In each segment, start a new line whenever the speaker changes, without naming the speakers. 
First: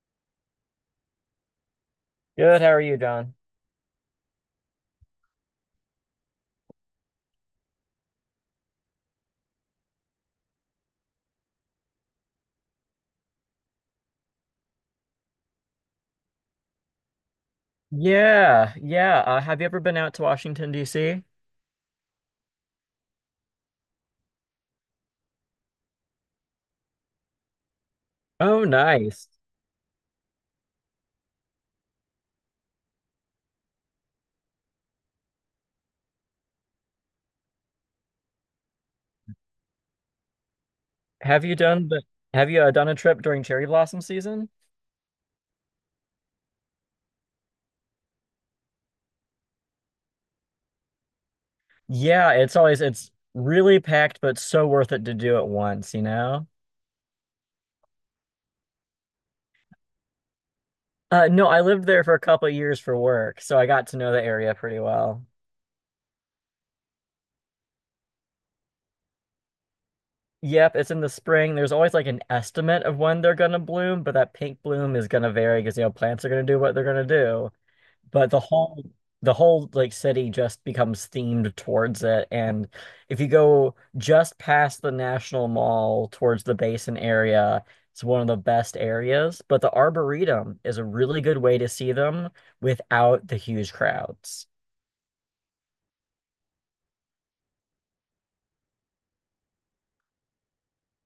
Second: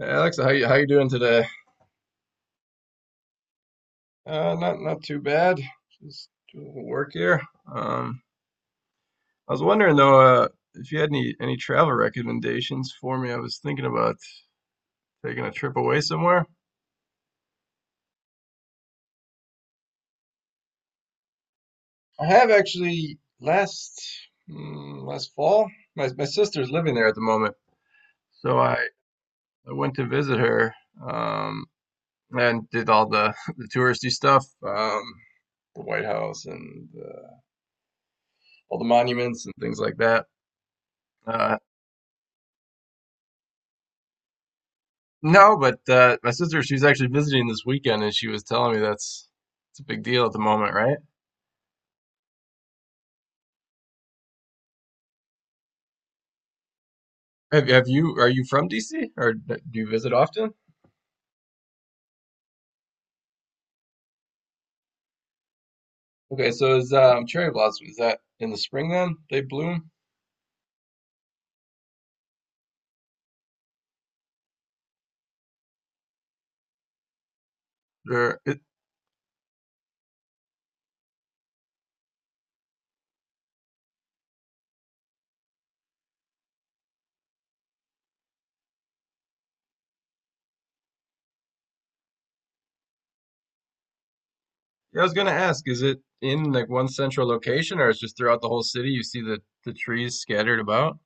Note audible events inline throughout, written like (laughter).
Alexa, how you doing today?
Good. How are you, John?
Not too bad. Just doing a little work here. Um, I was wondering though, if you had any travel recommendations for me. I was thinking about taking a trip away somewhere.
Yeah, yeah. Have you ever been out to Washington, D.C.?
I have actually last last fall. My sister's living there at the moment, so
Oh,
I
nice.
I went to visit her. Um, and did all the (laughs) the touristy stuff. The White House and all the monuments and things like that.
Have you
Uh,
done the, have you done a trip during cherry blossom season?
No, but my sister, she's actually visiting this weekend, and she was telling me that's it's a big deal at the moment, right?
Yeah, it's always it's really packed, but so worth it to do it once, you know?
Have you are you from DC, or do you visit often?
No, I lived there for a couple of years for work, so I got to know the area pretty well.
Okay, so is cherry blossom, is that in the spring then they bloom?
Yep, it's in the spring. There's always like an estimate of when they're gonna bloom, but that pink bloom is gonna vary because you know plants are gonna do what they're gonna do. But the
Or it,
whole the whole like city just becomes themed towards it, and if you go just past the National Mall towards the Basin area, it's one of the best areas, but the Arboretum is a really good way to see them without the huge crowds.
I was gonna ask, is it in like one central location, or it's just throughout the whole city? You see the trees scattered about?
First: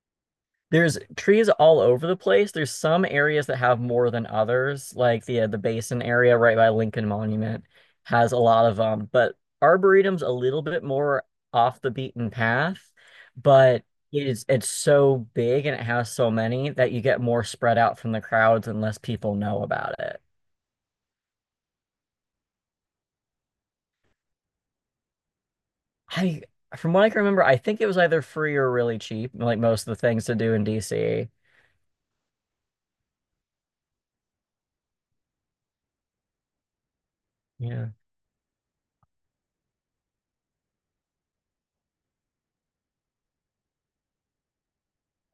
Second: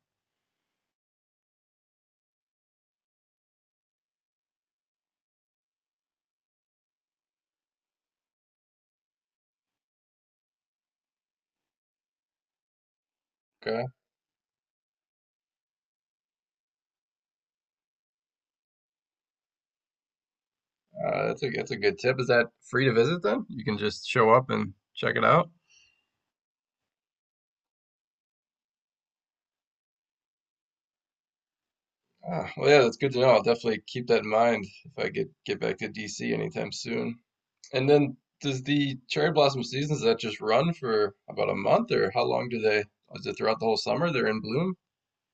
There's trees all over the place. There's some areas that have more than others, like the basin area right by Lincoln Monument has a lot of them, but Arboretum's a little bit more off the beaten path,
Okay,
but it is it's so big and it has so many that you get more spread out from the crowds and less people know about it.
that's a good tip. Is that free to visit then? You can just show up and check it out.
I From what I can remember, I think it was either free or really cheap, like most of the things to do in DC.
Ah, well, yeah, that's good to know. I'll definitely keep that in mind if I get back to DC anytime soon. And
Yeah.
then, does the cherry blossom season, does that just run for about a month, or how long do they? Is it throughout the whole summer they're in bloom?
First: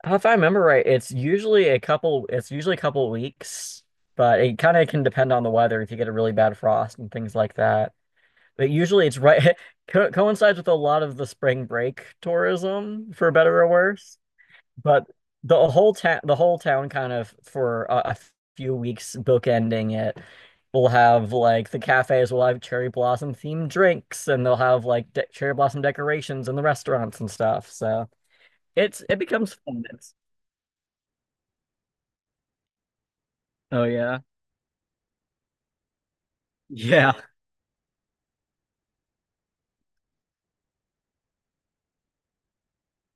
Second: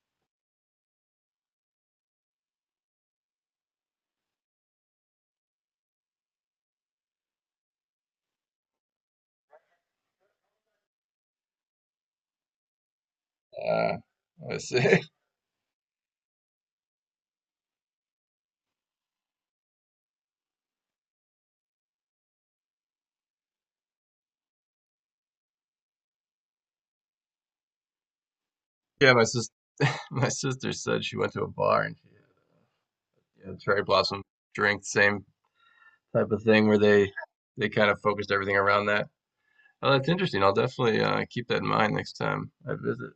If I remember right, it's usually a couple weeks, but it kind of can depend on the weather if you get a really bad frost and things like that. But usually it's right, (laughs) co coincides with a lot of the spring break tourism, for better or
Uh,
worse.
I see.
But
(laughs)
the whole town kind of for a few weeks bookending it will have like the cafes will have cherry blossom themed drinks, and they'll have like de cherry blossom decorations in the restaurants and stuff. So it's,
Yeah,
it
my sister,
becomes fun.
(laughs) my sister said she went to a bar and she had a cherry
Oh yeah.
blossom drink, same type of thing where
Yeah.
they kind of focused everything around that. Oh, that's interesting. I'll definitely keep that in mind next time I visit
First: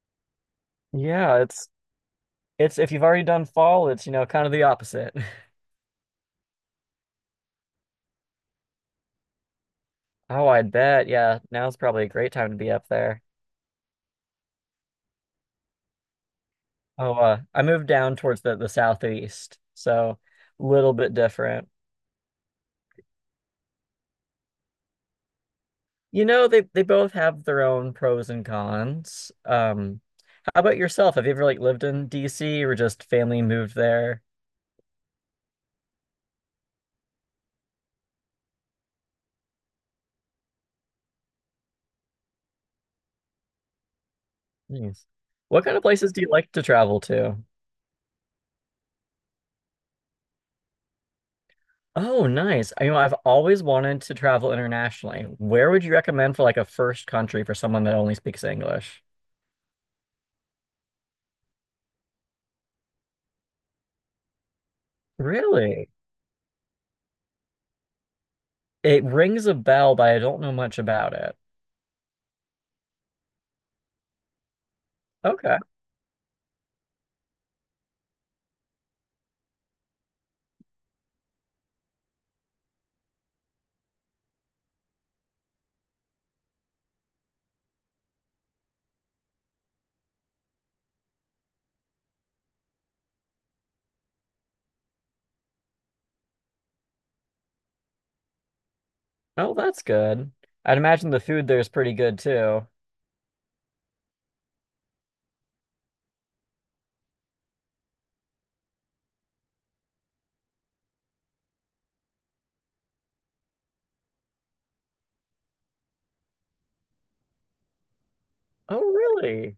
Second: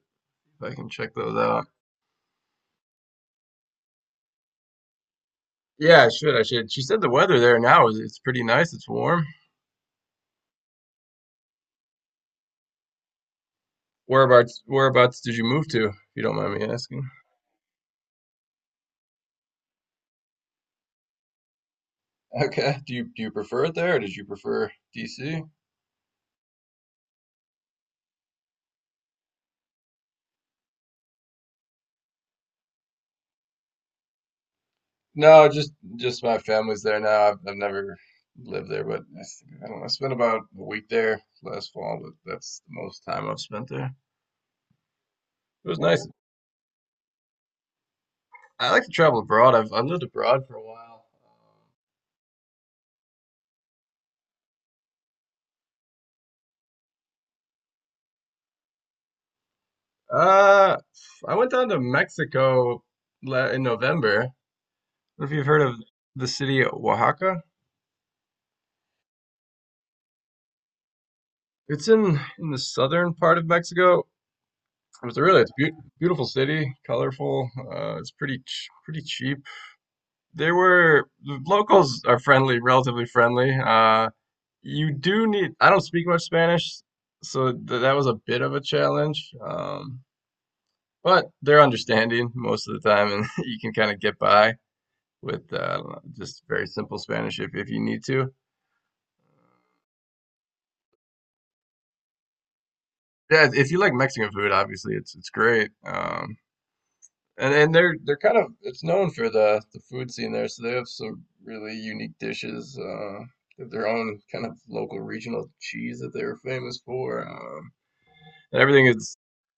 if I can check those
Yeah,
out.
it's if you've already done fall, it's you know kind of the opposite. (laughs)
Yeah, I should. I should. She said the weather there now is it's pretty nice. It's warm.
Oh, I bet. Yeah, now's probably a great time to be up there.
Whereabouts did you move to, if you don't mind me asking?
Oh, I moved down towards the southeast, so a little bit different.
Okay. Do you prefer it there, or did you prefer DC?
You know, they both have their own pros and cons. How about yourself? Have you ever like lived in DC or just family moved there?
No, just my family's there now. I've never lived there, but I, think- I don't know. I spent about a week there last fall, but that's the most time I've spent there.
Nice. What
It
kind
was
of
nice.
places do you like to travel to?
I like to travel abroad. I lived abroad for a while.
Oh, nice. You know, I've always wanted to travel internationally. Where would you recommend for like a first country for someone that only speaks English?
Uh, I went down to Mexico in November. If you've heard of
Really?
the city of Oaxaca,
It rings a bell, but I don't know much about it.
it's in the southern part of Mexico. It's a really it's
Okay.
a beautiful city, colorful. It's pretty cheap. The locals are friendly, relatively friendly. You do need I don't speak much Spanish, so th that was a bit of a challenge. But they're understanding most of the time, and (laughs) you can kind of get by with I don't know, just very simple Spanish if you need to.
Oh, that's good. I'd imagine the food there is pretty good too.
Yeah, if you like Mexican food, obviously it's great. And they're kind of, it's known for the food scene there, so they have some really unique dishes. With their own kind of local regional cheese that they were famous for. And everything
Oh,
is
really?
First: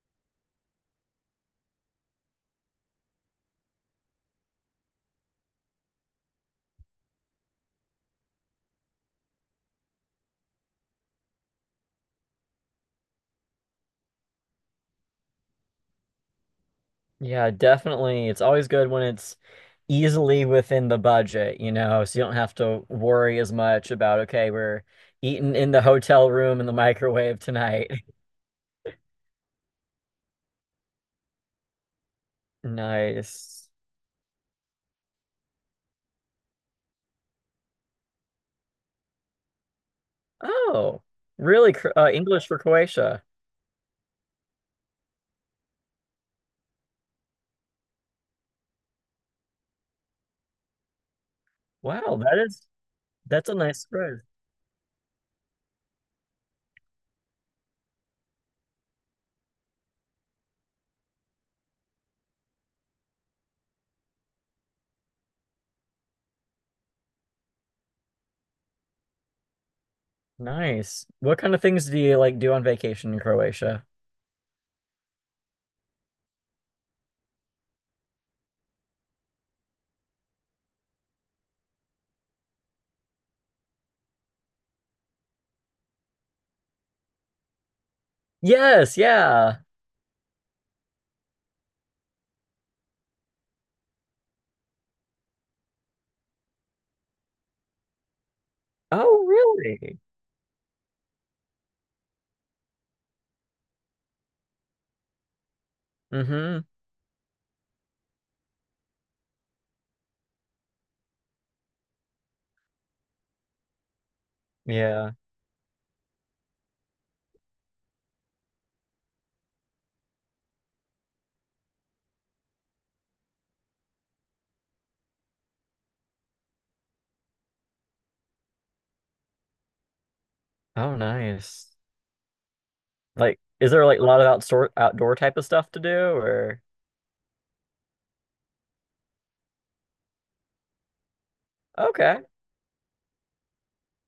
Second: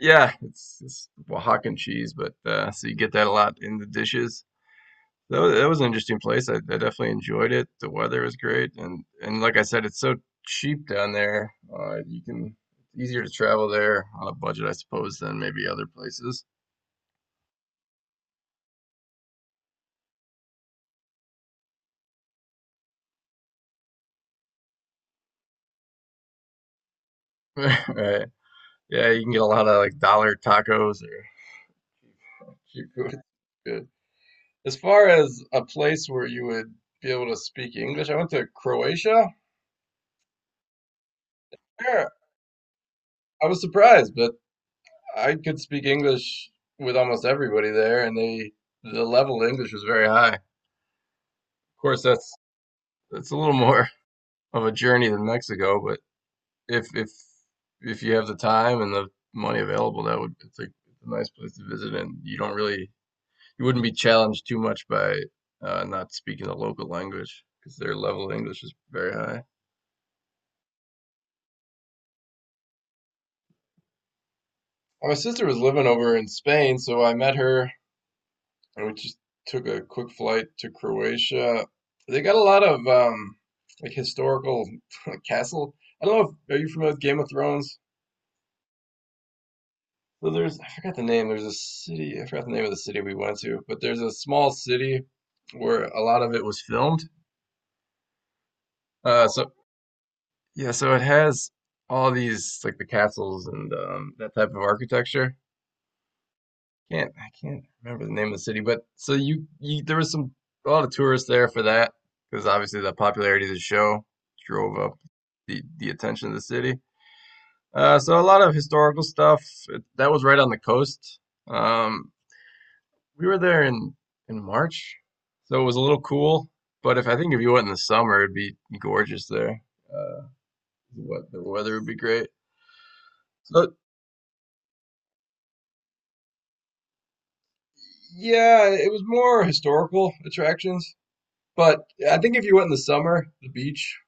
yeah, it's Oaxacan cheese, but so you get that a lot in the dishes. That was an interesting place. I definitely enjoyed it. The weather was great, and like I said, it's so cheap down there. You can, it's easier to travel there on a budget, I suppose, than maybe other places.
Yeah, definitely. It's always good when it's easily within the budget, you know, so you don't have to worry as much about, okay, we're eating in the hotel room in the microwave
(laughs)
tonight.
Right. Yeah, you can get a lot of like dollar tacos or
(laughs)
cheap food.
Nice.
Good. As far as a place where you would be able to speak English, I went to Croatia.
Oh, really?
Yeah,
English for Croatia.
I was surprised, but I could speak English with almost everybody there, and the level of English was very high. Of course,
Wow, that is
that's a
that's
little
a nice
more
spread.
of a journey than Mexico, but if if you have the time and the money available, that would it's like a nice place to visit, and you don't really, you wouldn't be challenged too much by not speaking the local language because their level of English is very high.
Nice. What kind of things do you like do on vacation in Croatia?
My sister was living over in Spain, so I met her, and we just took a quick flight to Croatia. They got a lot of like historical (laughs) castle. I don't know if, are you familiar with Game of Thrones?
Yes, yeah.
So there's, I forgot the name. There's a city. I forgot the name of the city we went to, but there's a small city where a lot of it was filmed.
Oh,
So
really?
yeah, so it has all these like the castles and that type of architecture.
Mm-hmm.
Can't I can't remember the name of the city, but so you, there was some, a lot of tourists there for that because obviously the popularity of the show drove up
Yeah.
the attention of the city. So a lot of historical stuff that was right on the coast. Um, we were there in March, so it was a little cool. But if, I think if you went in the summer, it'd be gorgeous there. Uh,
Oh,
what the
nice.
weather would be great.
Like, is
So
there like a lot of outdoor type of stuff to do or?
yeah, it was more historical attractions, but I
Okay,
think if you went in the summer, the beach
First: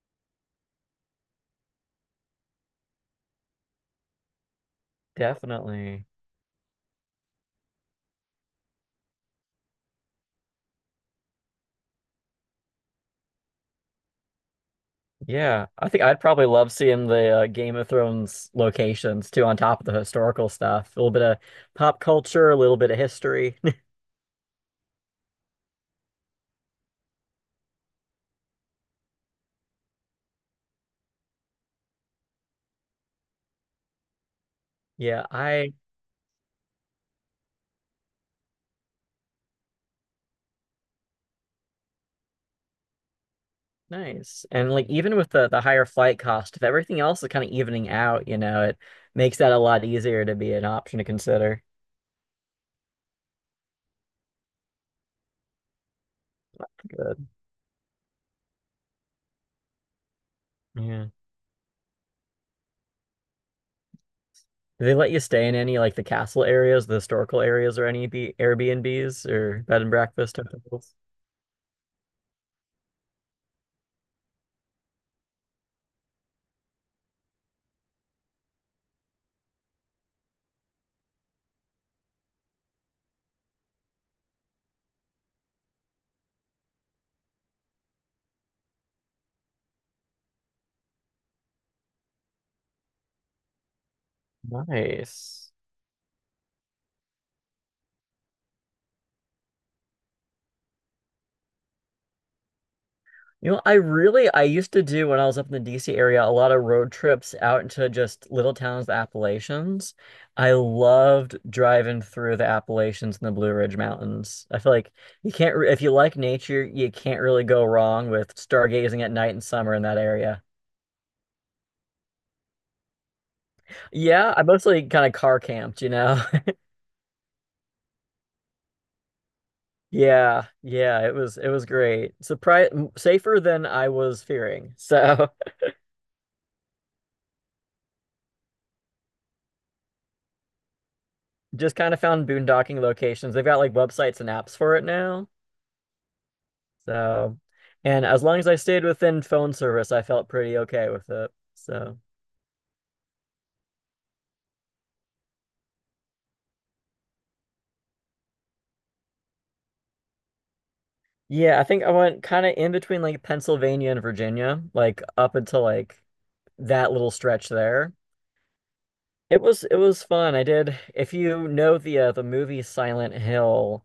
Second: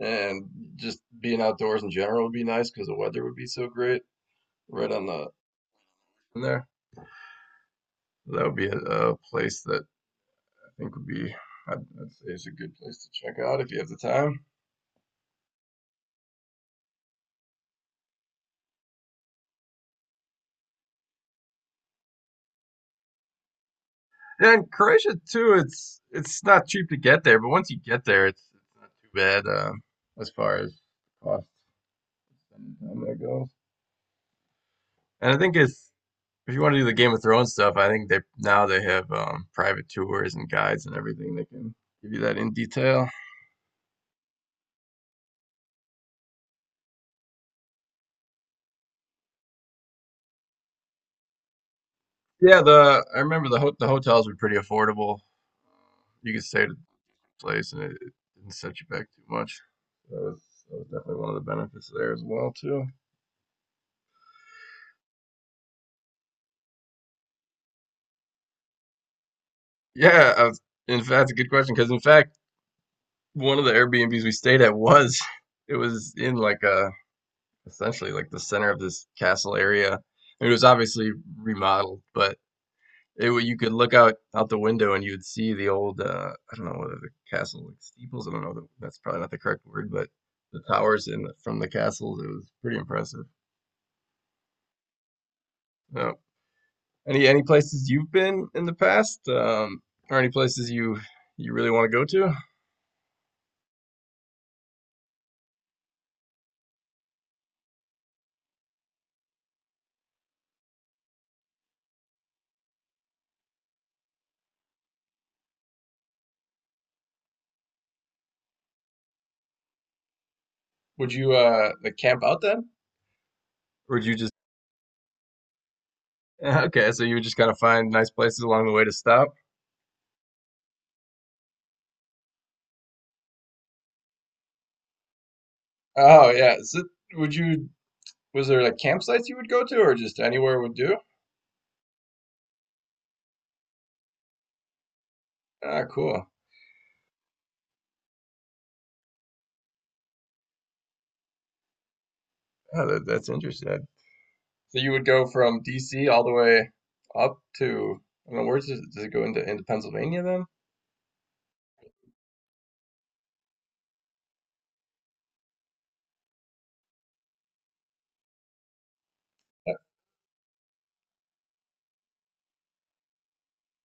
and just being outdoors in general would be nice because the weather would be so great right on the
definitely.
in there. That would be a place that I think would be, I'd say is a good place to check out if you have the time.
Yeah, I think I'd probably love seeing the Game of Thrones locations too, on top of the historical stuff. A little bit of pop culture, a little bit of history. (laughs)
Yeah, and Croatia too. It's not cheap to get there, but once you get there, it's not too bad as far as cost and time that goes.
Yeah,
And I think
I
it's, if you want to do the Game of Thrones stuff, I think they now, they have private tours and guides and everything that can give you that in detail.
Nice. And like even with the higher flight cost, if everything else is kind of evening out, you know, it makes that a lot easier to be an option to consider.
Yeah, the I remember the ho the hotels were pretty affordable. You could stay at a
Good.
place and it didn't set you back too much. That was, that was
Yeah.
definitely one of the benefits there as well too.
Do they let you stay in any like the castle areas, the historical areas, or any B Airbnbs or bed and
Yeah,
breakfast type
I've,
of things?
in fact, that's a good question because in fact, one of the Airbnbs we stayed at was, (laughs) it was in like a, essentially like the center of this castle area. It was obviously remodeled, but it, you could look out the window and you would see the old I don't know whether the castle like steeples, I don't know that's probably not the correct word, but the towers in from the castles, it was pretty impressive.
Nice.
Yeah. Any places you've been in the past, or any places you you really want to go to?
You know, I used to do when I was up in the DC area a lot of road trips out into just little towns, the Appalachians. I loved driving through the Appalachians and the Blue Ridge Mountains. I feel like you can't re if you like nature, you can't really go wrong with stargazing at night in summer in that area.
Would you like camp out then? Or would you just
Yeah, I mostly kind of car camped, you know.
(laughs)
(laughs)
yeah, okay, so you would just kind of find nice places along the way to stop.
Yeah, yeah, it was great. Surprise safer than I was fearing. So,
Oh yeah. Would you, was there like campsites you would go to, or just anywhere would do?
(laughs) just kind of found boondocking locations. They've got like websites and apps for it now.
Ah, cool.
So, and as long as I stayed within phone service, I felt pretty okay with it. So,
Yeah, that's interesting. So you would go from DC all the way up to, I don't know, where does does it go into Pennsylvania then?
yeah, I think I went kind of in between like Pennsylvania and Virginia, like up until like that little stretch there.
Yeah,
It was fun. I did. If you know the movie Silent Hill,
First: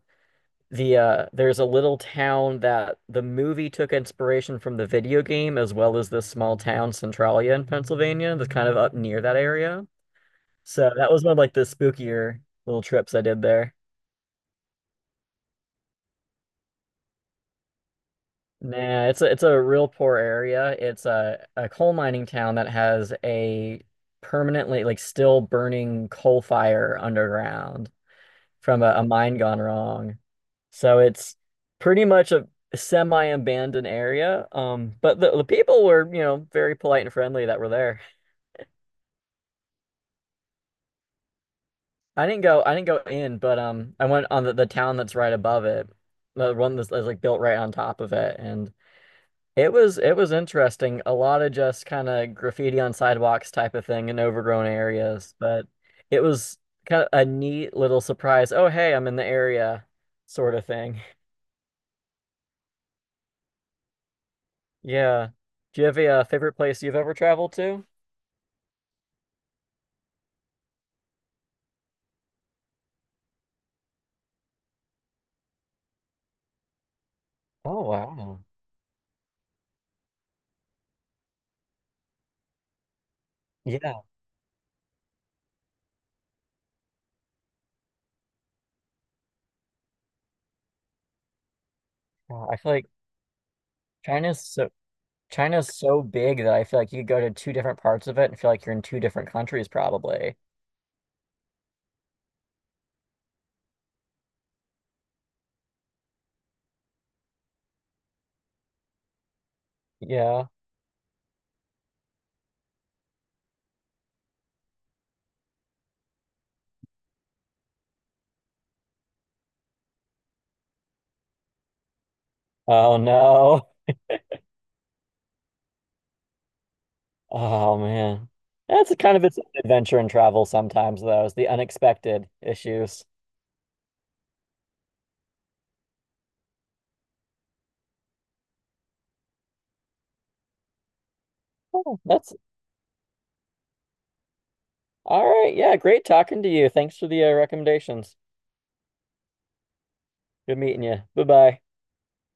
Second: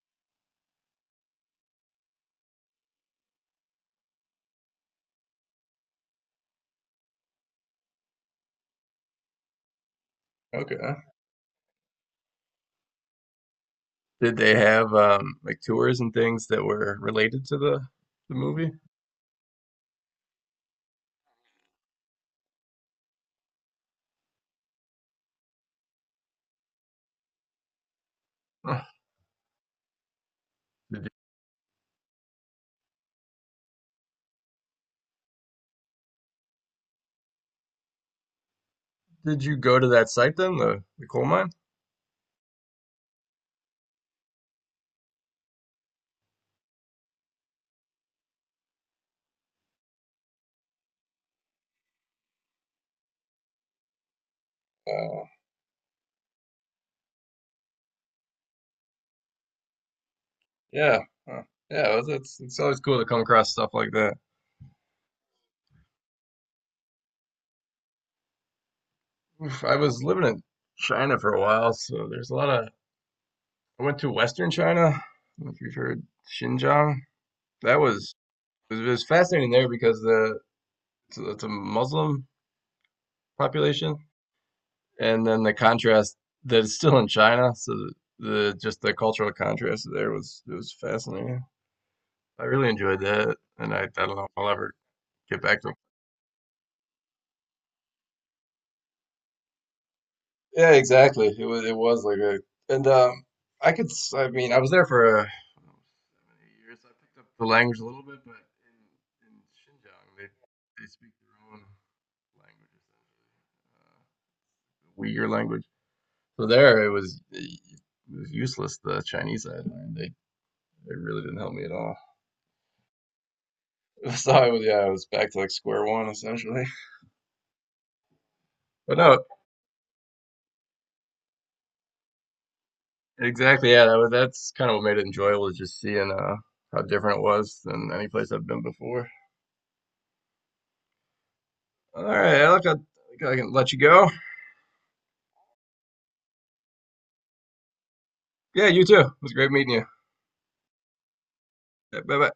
there's a little town that the movie took inspiration from the video game, as well as this small town Centralia in Pennsylvania that's kind of up near that area. So
okay.
that was one of like the spookier little trips I did there.
Did they have like tours and things that were related to the movie?
Nah, it's a real poor area. It's a coal mining town that has a permanently like still burning coal fire underground
Huh.
from a mine gone wrong. So
Did you,
it's pretty much a semi-abandoned area. But the people were, you know, very polite and friendly that were there.
did you go to that site then, the coal mine?
I didn't go in, but I went on the town that's right above it. The one that's like built right on top of it and it was it was interesting. A lot of just kind of graffiti on sidewalks type of thing in overgrown
Uh,
areas, but it was kind of a neat little surprise. Oh, hey, I'm in the area sort of
yeah.
thing.
Huh. Yeah, well, it's always cool to come across stuff like that.
Yeah. Do you have a favorite place you've ever traveled to?
Oof, I was living in China for a while, so there's a lot of. I went to Western China. I don't know if you've heard Xinjiang. That
Oh,
was,
wow.
it was fascinating there because the it's it's a Muslim population,
Yeah.
and then the contrast that it's still in China. So the just the cultural contrast there was it was fascinating. I
Wow. I
really
feel like
enjoyed that, and I don't know if
China's
I'll
so
ever get back to
China's so big that I feel like you could go to two different parts of it and feel like you're in two different countries probably.
yeah, exactly. It was, it was like a, and I could I mean, I was there for 7 8 years. I picked up the language a little bit, but in in Xinjiang they
Yeah.
speak their own language essentially, Uyghur language. So there it was useless. The Chinese I had learned they really didn't help me at all.
Oh no.
(laughs) So I was, yeah, I was back to like square one essentially. (laughs)
Oh man. That's
But
kind
no,
of its own adventure and travel sometimes though, is the unexpected issues.
exactly. Yeah, that was, that's kind of what made it enjoyable is just seeing how different it was than any place I've been before.
Oh,
All
that's
right, Alec, I think I can let you go.
all right. Yeah, great talking to you. Thanks for the recommendations.
Yeah, you too. It was great meeting you.
Good meeting you. Bye-bye.
Bye bye.